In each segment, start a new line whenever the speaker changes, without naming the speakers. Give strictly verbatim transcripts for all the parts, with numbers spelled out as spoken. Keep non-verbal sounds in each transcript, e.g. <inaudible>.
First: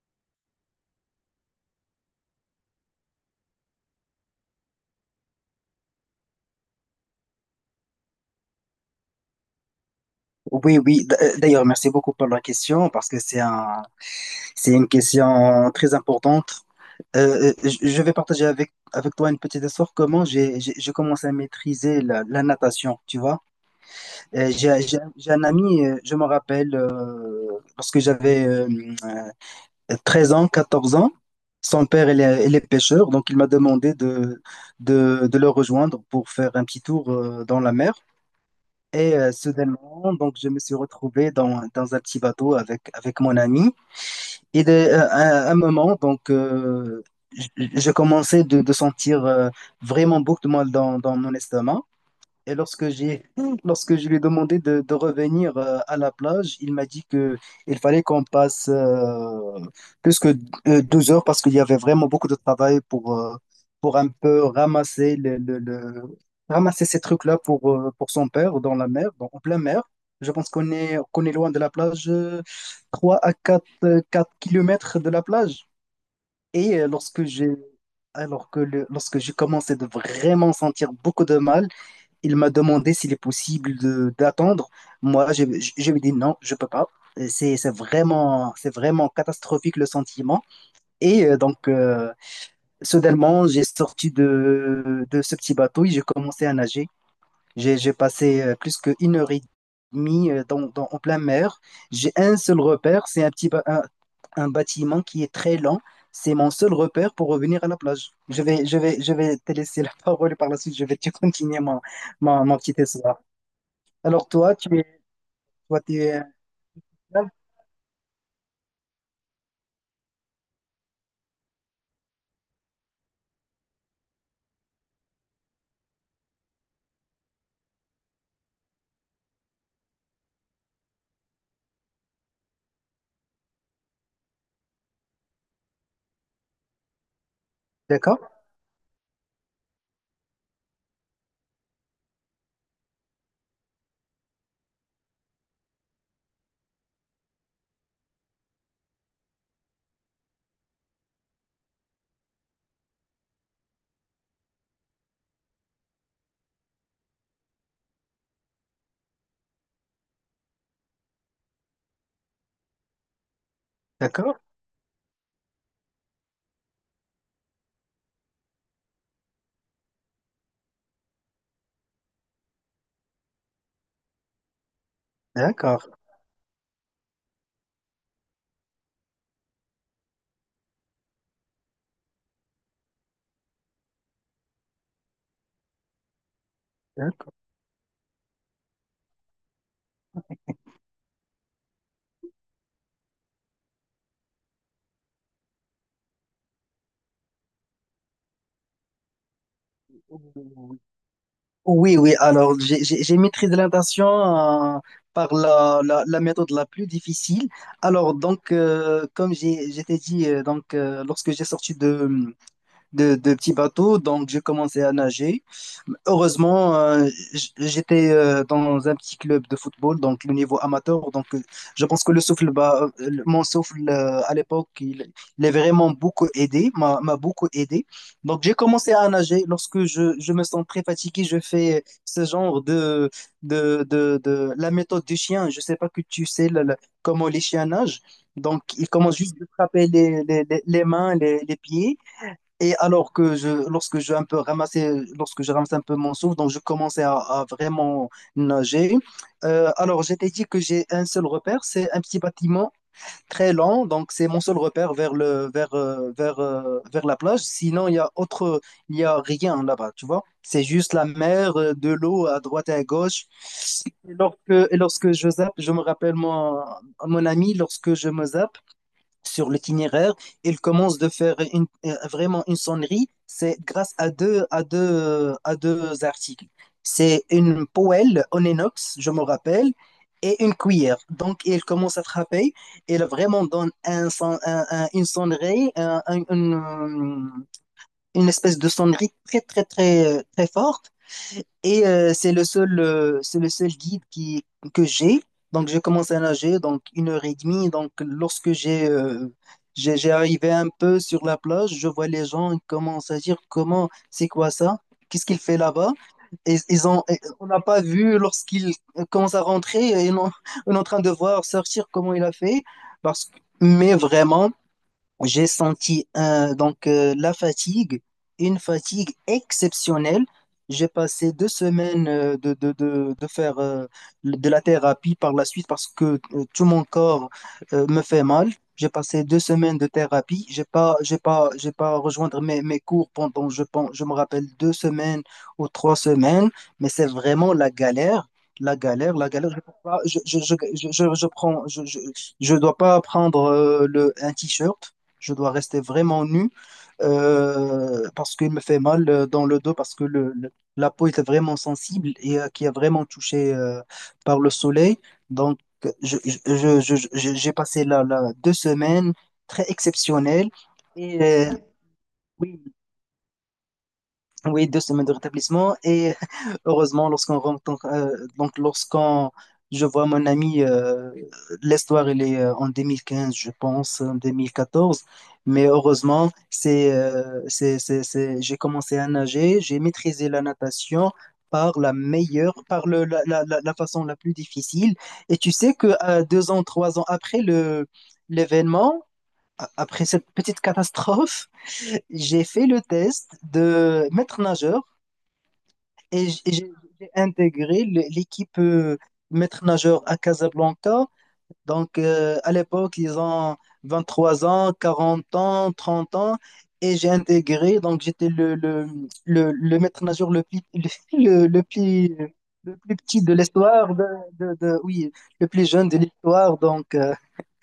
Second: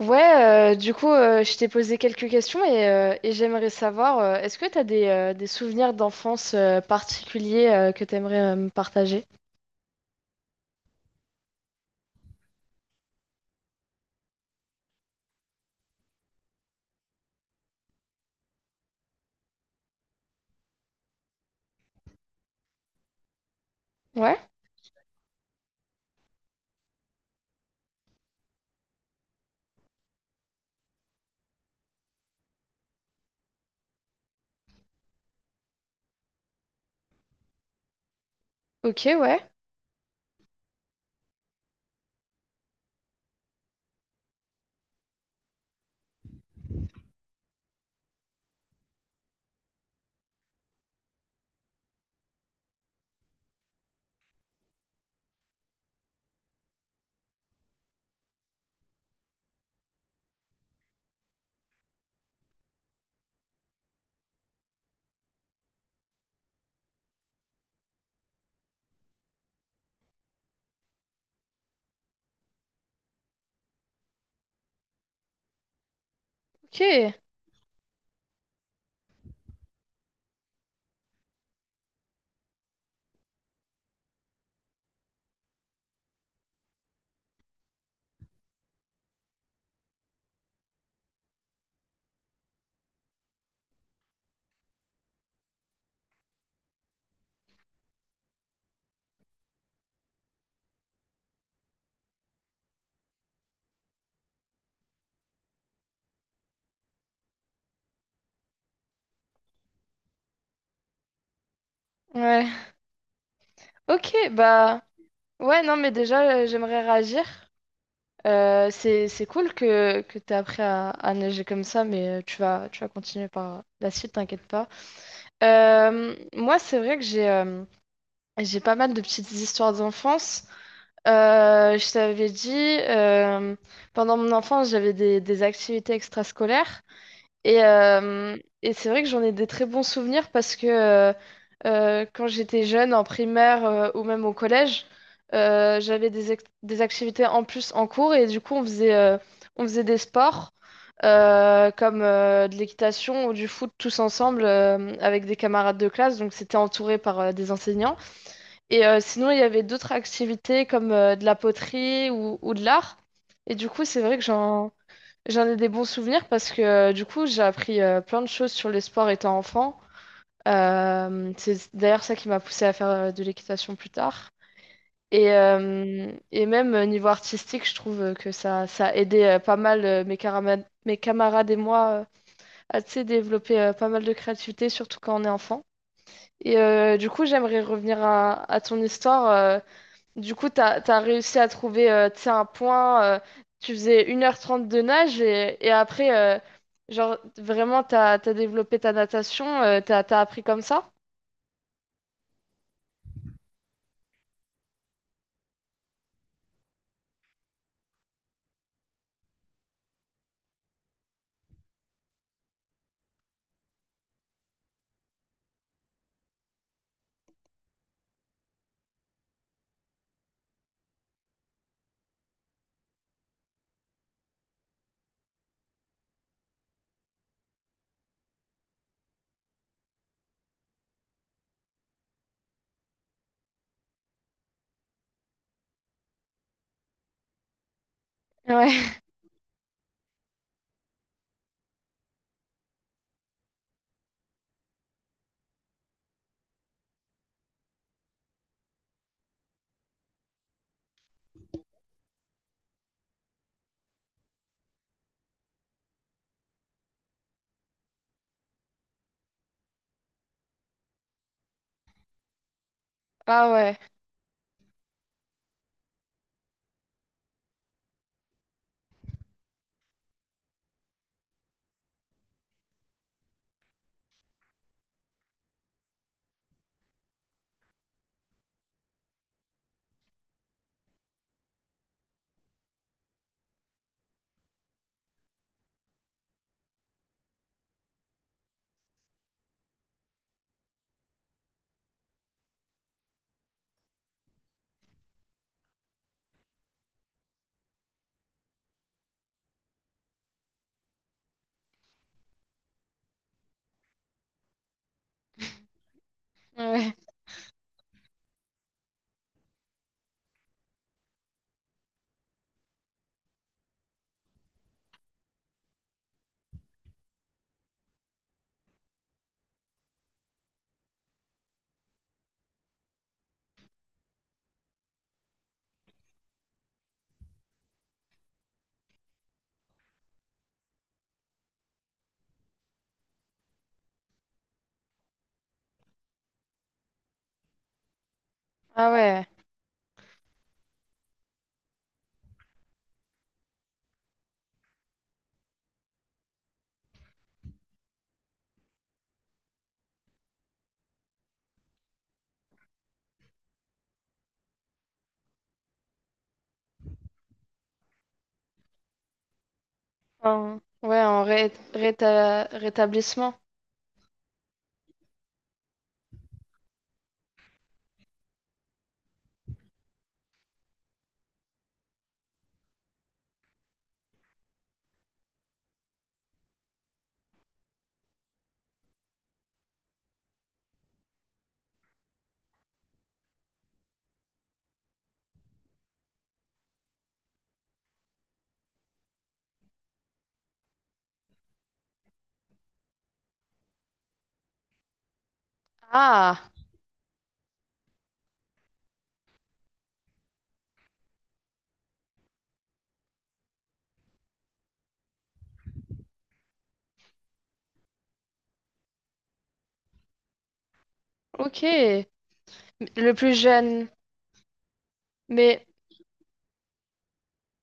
Ouais, euh, du coup, euh, je t'ai posé quelques questions et, euh, et j'aimerais savoir, euh, est-ce que tu as des, euh, des souvenirs d'enfance euh, particuliers euh, que tu aimerais me partager?
Oui, oui. D- euh, D'ailleurs, merci beaucoup pour la question parce que c'est un, c'est une question très importante. Euh, euh, je je vais partager avec, avec toi une petite histoire. Comment j'ai j'ai- j'ai commencé à maîtriser la, la natation, tu vois.
Ouais.
Euh, J'ai j'ai- j'ai un ami, euh, je me rappelle, euh, lorsque j'avais euh, euh, treize ans, quatorze ans. Son père, il est, il est pêcheur, donc il m'a demandé de, de, de le rejoindre pour faire un petit tour euh, dans la mer.
Ok.
Et euh,
Ouais.
soudainement, donc, je me suis retrouvé dans, dans un petit bateau avec, avec mon ami. Et de- euh, à un moment, donc, euh, je, je commençais de, de sentir euh, vraiment beaucoup de mal dans, dans mon estomac. Et lorsque j'ai, <laughs> Lorsque je lui ai demandé de, de revenir euh, à la plage, il m'a dit que il fallait qu'on passe euh, plus que euh, douze heures, parce qu'il y avait vraiment beaucoup de travail pour, euh, pour un peu ramasser le, le- le- ramasser ces trucs-là pour, euh, pour son père dans la mer, donc en pleine mer. Je pense qu'on est, qu'on est loin de la plage, euh, trois à quatre euh, quatre kilomètres de la plage. Et
Ok.
euh, lorsque j'ai Alors que le- lorsque J'ai commencé de vraiment sentir beaucoup de mal. Il m'a demandé s'il est possible de d'attendre. Moi, je, je, je lui ai dit non, je peux pas. Euh, C'est c'est vraiment, c'est vraiment catastrophique, le sentiment. Et euh, donc, euh, soudainement, j'ai sorti de, de ce petit bateau et j'ai commencé à nager. J'ai j'ai passé euh, plus qu'une heure et demie euh, dans, dans- en plein mer. J'ai un seul repère, c'est un petit ba- un, un bâtiment qui est très lent. C'est mon seul repère pour revenir à la plage. Je vais, je vais, je vais te laisser la <laughs> parole, et par la suite, je vais te continuer mon, mon,
Ouais.
mon petit essai.
Ok.
Alors toi, tu
Bah,
es,
ouais. Non,
Toi,
mais
tu es
déjà, euh, j'aimerais réagir.
esclave.
Euh, c'est, c'est cool que, que tu appris à, à nager comme ça, mais euh, tu vas, tu vas continuer par la suite, t'inquiète pas. Euh, moi, c'est vrai que j'ai euh, j'ai pas mal de petites histoires d'enfance. Euh, je t'avais dit, euh, pendant mon enfance, j'avais des, des activités extrascolaires et,
D'accord,
euh, et c'est vrai que j'en ai des très bons souvenirs parce que euh, euh, quand j'étais jeune, en primaire euh, ou même au collège, euh, j'avais des, ex- des activités en plus en cours et du coup, on faisait, euh, on faisait des sports euh, comme euh, de l'équitation ou du foot tous ensemble euh, avec des camarades de classe, donc c'était entouré par euh, des enseignants. Et euh, sinon, il y avait d'autres activités comme euh, de la poterie ou, ou de l'art. Et du coup, c'est vrai que
d'accord,
j'en j'en ai des bons souvenirs parce que euh, du coup, j'ai appris euh, plein de choses sur les sports étant enfant. Euh, c'est d'ailleurs ça qui m'a poussée à faire euh, de l'équitation plus tard. Et,
d'accord,
euh, et même euh, niveau artistique, je trouve euh, que ça, ça a aidé euh, pas mal euh, mes, carama- mes camarades et moi euh, à tu sais, développer euh, pas mal de créativité, surtout quand on est enfant. Et euh, du coup,
d'accord.
j'aimerais revenir à, à ton histoire. Euh, du coup, t'as, t'as réussi à trouver euh, tu sais, un point. Euh, tu faisais une heure trente de nage et, et après, euh, genre, vraiment, t'as, t'as développé ta natation. Euh, t'as, t'as appris comme ça?
Oui, oui. Alors, j'ai j'ai- j'ai maîtrisé la natation, euh, par la, la, la méthode la plus difficile. Alors, donc, euh, comme j'ai, je t'ai dit, euh, donc, euh, lorsque j'ai sorti de, de, de petits bateaux, donc j'ai commencé à nager. Heureusement, euh, j- j'étais euh, dans un petit club de football, donc le niveau amateur. Donc, euh, je pense que le souffle, bah euh, le- mon souffle euh, à l'époque, il, il est vraiment beaucoup aidé, m'a m'a beaucoup aidé. Donc, j'ai commencé à nager. Lorsque je, je me sens très fatigué, je fais ce genre de, de, de, de la méthode du chien. Je sais pas que tu sais le- le- comment les chiens nagent. Donc, ils
Ouais.
commencent juste de frapper les, les, les les mains, les, les pieds. Et alors que je, lorsque je un peu ramassais, Lorsque je ramassais un peu mon souffle, donc je commençais à, à vraiment nager. Euh, alors j'étais dit que j'ai un seul repère, c'est un petit bâtiment très lent, donc c'est mon seul repère vers le, vers, euh, vers, euh, vers la plage. Sinon il y a autre, Il y a rien là-bas, tu vois. C'est juste la mer, euh, de l'eau à droite et à
<laughs>
gauche.
Ah ouais.
Et lorsque, et lorsque je zappe, je me rappelle mon, mon ami, lorsque je me zappe sur l'itinéraire. Il commence de faire une- euh, vraiment une sonnerie. C'est grâce à deux, à deux, à deux articles. C'est une poêle en inox, je me rappelle, et une cuillère. Donc, il commence à frapper. Il vraiment donne un, son- un- un- une sonnerie, un- un- une, une espèce de sonnerie très, très, très, euh, très forte. Et euh, c'est le seul, euh, c'est le seul guide qui, que j'ai. Donc, j'ai commencé à nager, donc une heure et demie. Donc, lorsque j'ai euh, j'ai j'ai arrivé un peu sur la plage, je vois les gens, ils commencent à dire comment, c'est quoi ça? Qu'est-ce qu'il fait là-bas? Et ils
Ouais.
ont, et on n'a pas vu lorsqu'il commence à rentrer, et on, <laughs> on est en train de voir sortir comment il a fait. Parce que, mais vraiment, j'ai senti euh, donc euh, la fatigue, une fatigue exceptionnelle. J'ai passé deux semaines euh, de, de, de, de faire euh, de la thérapie par la suite, parce que euh, tout mon corps euh, me fait mal. J'ai passé deux semaines de thérapie. J'ai pas, j'ai pas, j'ai pas rejoindre mes, mes cours pendant, je pense, je me rappelle, deux semaines ou trois semaines, mais c'est vraiment la galère. La
Ah
galère,
ouais.
la galère. Je, peux pas- je, je, je, je, je je prends, je, je, Je dois pas prendre euh, le, un t-shirt. Je dois rester vraiment nu, euh, parce qu'il me fait mal, euh, dans le dos, parce que le, le- la peau était vraiment sensible et, euh, qui est vraiment touchée, euh, par le soleil. Donc, je, je- je- je- je- j'ai passé là, là deux semaines très exceptionnelles.
En- ouais,
Et
en ré-
euh,
réta-
oui,
rétablissement.
oui, deux semaines de rétablissement. Et <laughs> heureusement, lorsqu'on rentre, euh, donc lorsqu'on je vois mon ami. Euh, l'histoire, elle est, euh, en deux mille quinze, je pense, en deux mille quatorze. Mais heureusement, c'est euh, c'est c'est c'est- j'ai commencé à nager, j'ai maîtrisé la natation par la meilleure, par le la, la, la la façon la plus difficile. Et tu sais que, euh, deux ans, trois ans après le l'événement, a- après cette petite catastrophe, <laughs> j'ai fait le test de maître nageur, et j-
Ah.
et j'ai j'ai intégré le- l'équipe, euh, maître nageur, à Casablanca. Donc, euh, à l'époque, ils ont vingt-trois ans, quarante ans, trente ans, et j'ai intégré. Donc, j'étais le, le, le, le maître nageur le plus, le, le- le
Ok.
plus, le plus
Le
petit
plus
de
jeune.
l'histoire, de, de- de- oui, le
Mais,
plus jeune de l'histoire. Donc, euh,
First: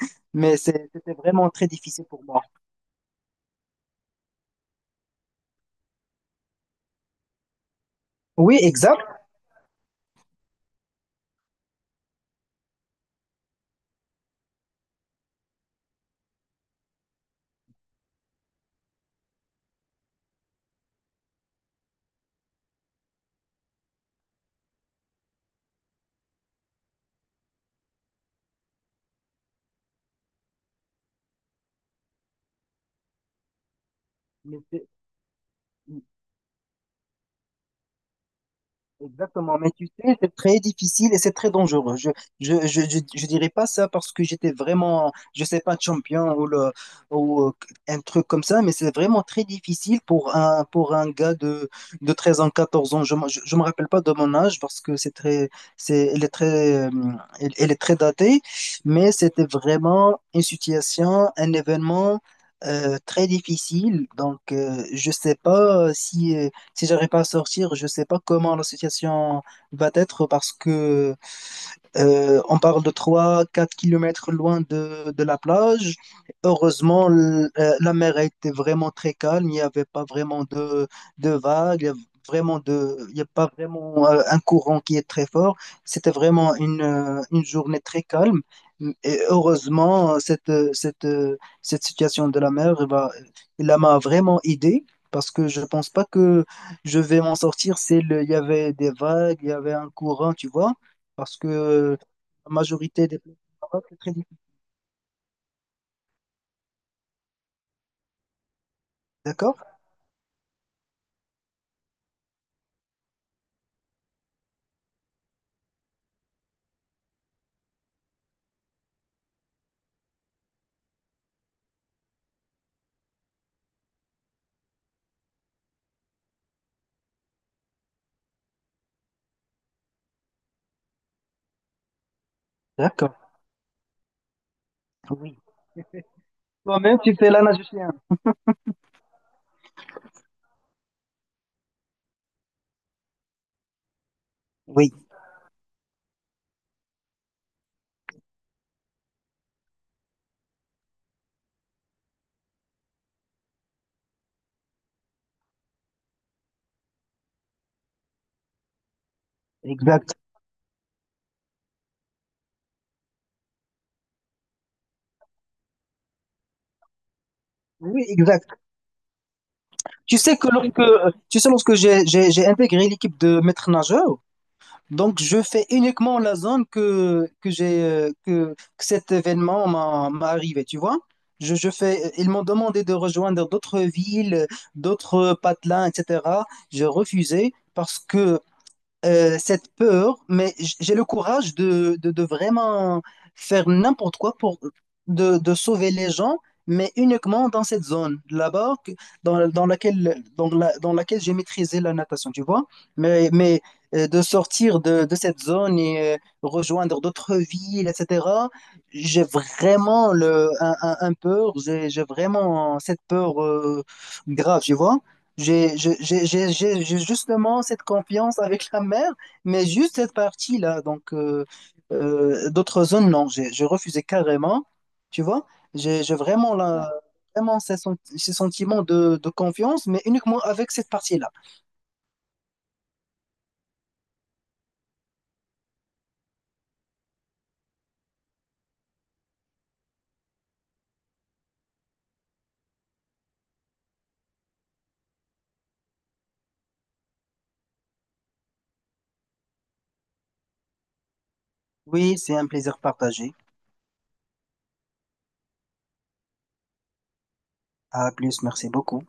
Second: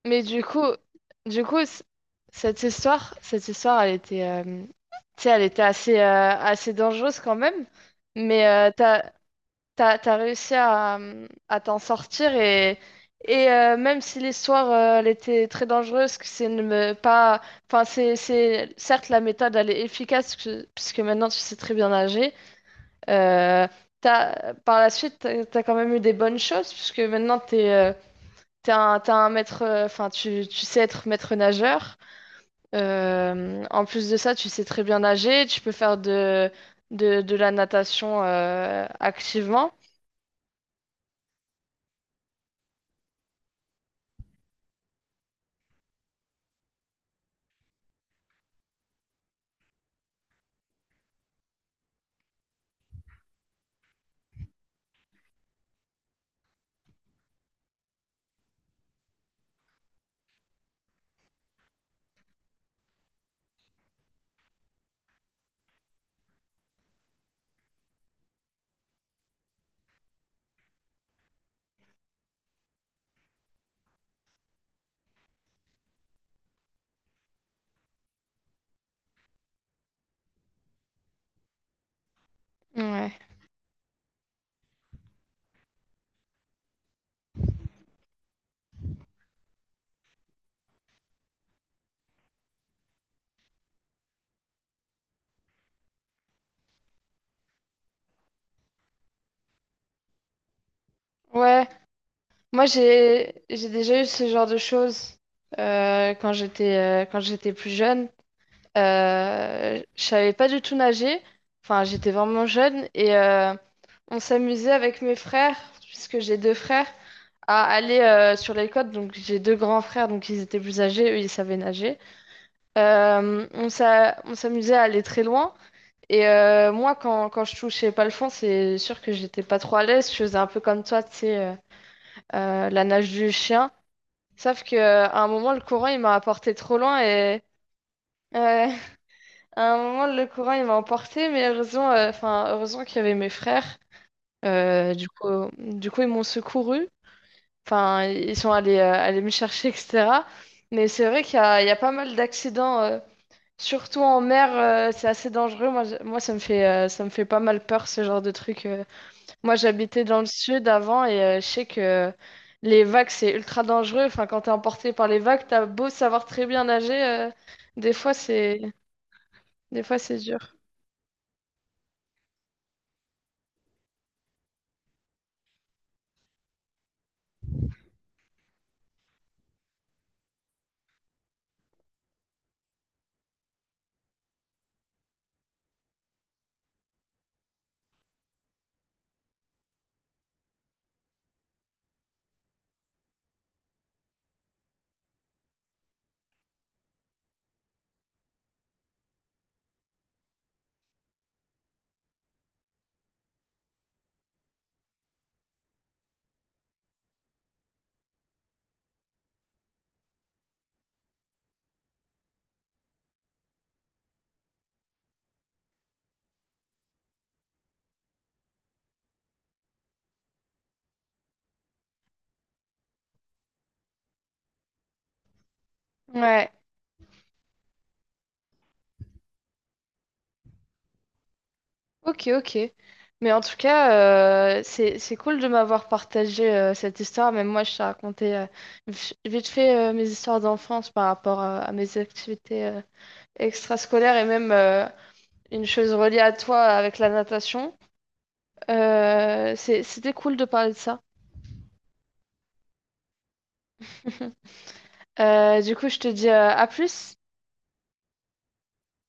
mais du
mais
coup,
c'est- c'était
du
vraiment
coup,
très
c-
difficile pour moi.
cette histoire, cette histoire, elle était, euh, tu sais, elle était assez, euh, assez dangereuse quand même. Mais
Oui,
euh,
exact.
t'as t'as, t'as réussi à, euh, à t'en sortir et, et euh, même si l'histoire euh, elle était très dangereuse, que c'est ne me- pas, enfin c'est, c'est certes la méthode elle est efficace puisque, puisque maintenant tu sais très bien nager. euh, t'as, Par la suite t'as, t'as quand même eu des bonnes choses puisque maintenant t'es euh, t'es un, t'es un maître, euh, enfin tu, tu sais être maître nageur. Euh, en plus de ça, tu
Mais
sais très
c'est-
bien nager, tu peux faire de, de, de la natation euh,
Exactement,
activement.
mais tu sais, c'est très difficile et c'est très dangereux. Je, je, je, je, je dirais pas ça parce que j'étais vraiment, je sais pas, champion, ou, le, ou euh, un truc comme ça, mais c'est vraiment très difficile pour un, pour un gars de, de treize ans, quatorze ans. Je, me- je, je me rappelle pas de mon âge parce que c'est très, c'est, elle est très, euh, elle, elle est très datée, mais c'était vraiment une situation, un événement, euh, très difficile. Donc, euh, je sais pas si. Euh, si j'arrive pas à sortir, je sais pas comment la situation va être, parce que euh, on parle de trois, quatre kilomètres loin de, de la plage. Heureusement, l- euh, la mer était vraiment très calme. Il n'y avait pas vraiment de, de vagues. Il y avait vraiment de,
Ouais.
Il n'y a pas vraiment, euh, un courant qui est très fort. C'était vraiment une, euh, une journée très calme. Et heureusement, cette, euh, cette, euh, cette situation de la mer, eh ben, elle m'a vraiment aidé. Parce que je pense pas que je vais m'en sortir. C'est le, il y avait des vagues, il y avait un courant, tu vois, parce que
Ouais.
euh, la
Moi,
majorité des plats du
j'ai j'ai
Maroc, c'est
déjà eu
très
ce
difficile.
genre de choses euh, quand j'étais euh, quand j'étais plus jeune.
D'accord?
Euh, je savais pas du tout nager. Enfin, j'étais vraiment jeune et euh, on s'amusait avec mes frères, puisque j'ai deux frères, à aller euh, sur les côtes. Donc, j'ai deux grands frères, donc ils étaient plus âgés, eux, ils savaient nager. Euh, on s'a- on s'amusait à aller très loin. Et euh, moi, quand, quand je touchais pas le fond, c'est sûr que j'étais pas trop à l'aise. Je faisais un peu comme toi, tu sais, euh, euh, la nage
D'accord.
du chien. Sauf que, euh, à un
Oui.
moment, le courant, il m'a apporté trop
Toi-même,
loin
tu fais
et
la nage océan.
euh, <laughs> à un moment, le courant, il m'a emporté, mais heureusement, euh, enfin, heureusement qu'il y avait mes frères.
Oui,
Euh, du coup, du coup, ils m'ont secouru. Enfin, ils sont allés, euh, allés me chercher, et cætera. Mais c'est vrai qu'il y a, il y a pas mal d'accidents, euh, surtout en mer, euh, c'est assez dangereux. Moi, je- moi, ça me fait, euh, ça me fait pas mal peur, ce genre de truc. Euh, moi, j'habitais
exact.
dans le sud avant et euh, je sais que les vagues, c'est ultra dangereux. Enfin, quand t'es emporté par les vagues, t'as beau savoir très bien nager, euh, des
Oui,
fois,
exact.
c'est des fois, c'est
Tu sais que
dur.
lorsque, euh, tu sais, lorsque j'ai, j'ai, j'ai intégré l'équipe de maître nageur, donc je fais uniquement la zone que, que j'ai, euh, que, que cet événement m'a, m'a arrivé, tu vois? Je, je fais, ils m'ont demandé de rejoindre d'autres villes, d'autres patelins, et cetera. J'ai refusé parce que, euh, cette peur, mais j- j'ai le courage de, de, de vraiment faire n'importe quoi pour de, de sauver les gens, mais uniquement dans cette zone là-bas que- dans, dans laquelle, dans la- dans laquelle j'ai maîtrisé la natation, tu vois. Mais, mais euh, de sortir de, de cette zone et, euh, rejoindre d'autres villes, et cetera, j'ai vraiment le, un, un- un peur, j'ai j'ai vraiment cette peur, euh, grave, tu vois. J'ai je- j'ai- j'ai- j'ai- j'ai justement cette confiance avec la mer, mais juste cette partie-là. Donc, euh, euh, d'autres zones, non, j'ai j'ai refusé carrément. Tu vois, j'ai j'ai
Ouais,
vraiment, la, vraiment ces, sen- ces sentiments de, de confiance, mais uniquement avec cette partie-là.
ok, ok. Mais en tout cas, euh, c'est c'est cool de m'avoir partagé euh, cette histoire. Même moi, je t'ai raconté euh, vi- vite fait euh, mes histoires d'enfance par rapport euh, à mes activités euh, extrascolaires et même euh, une chose reliée à toi avec la natation. Euh, c'est- c'était cool de parler de ça.
Oui, c'est un plaisir partagé.
<laughs> Euh, du coup, je te dis euh, à plus.
À plus, merci beaucoup.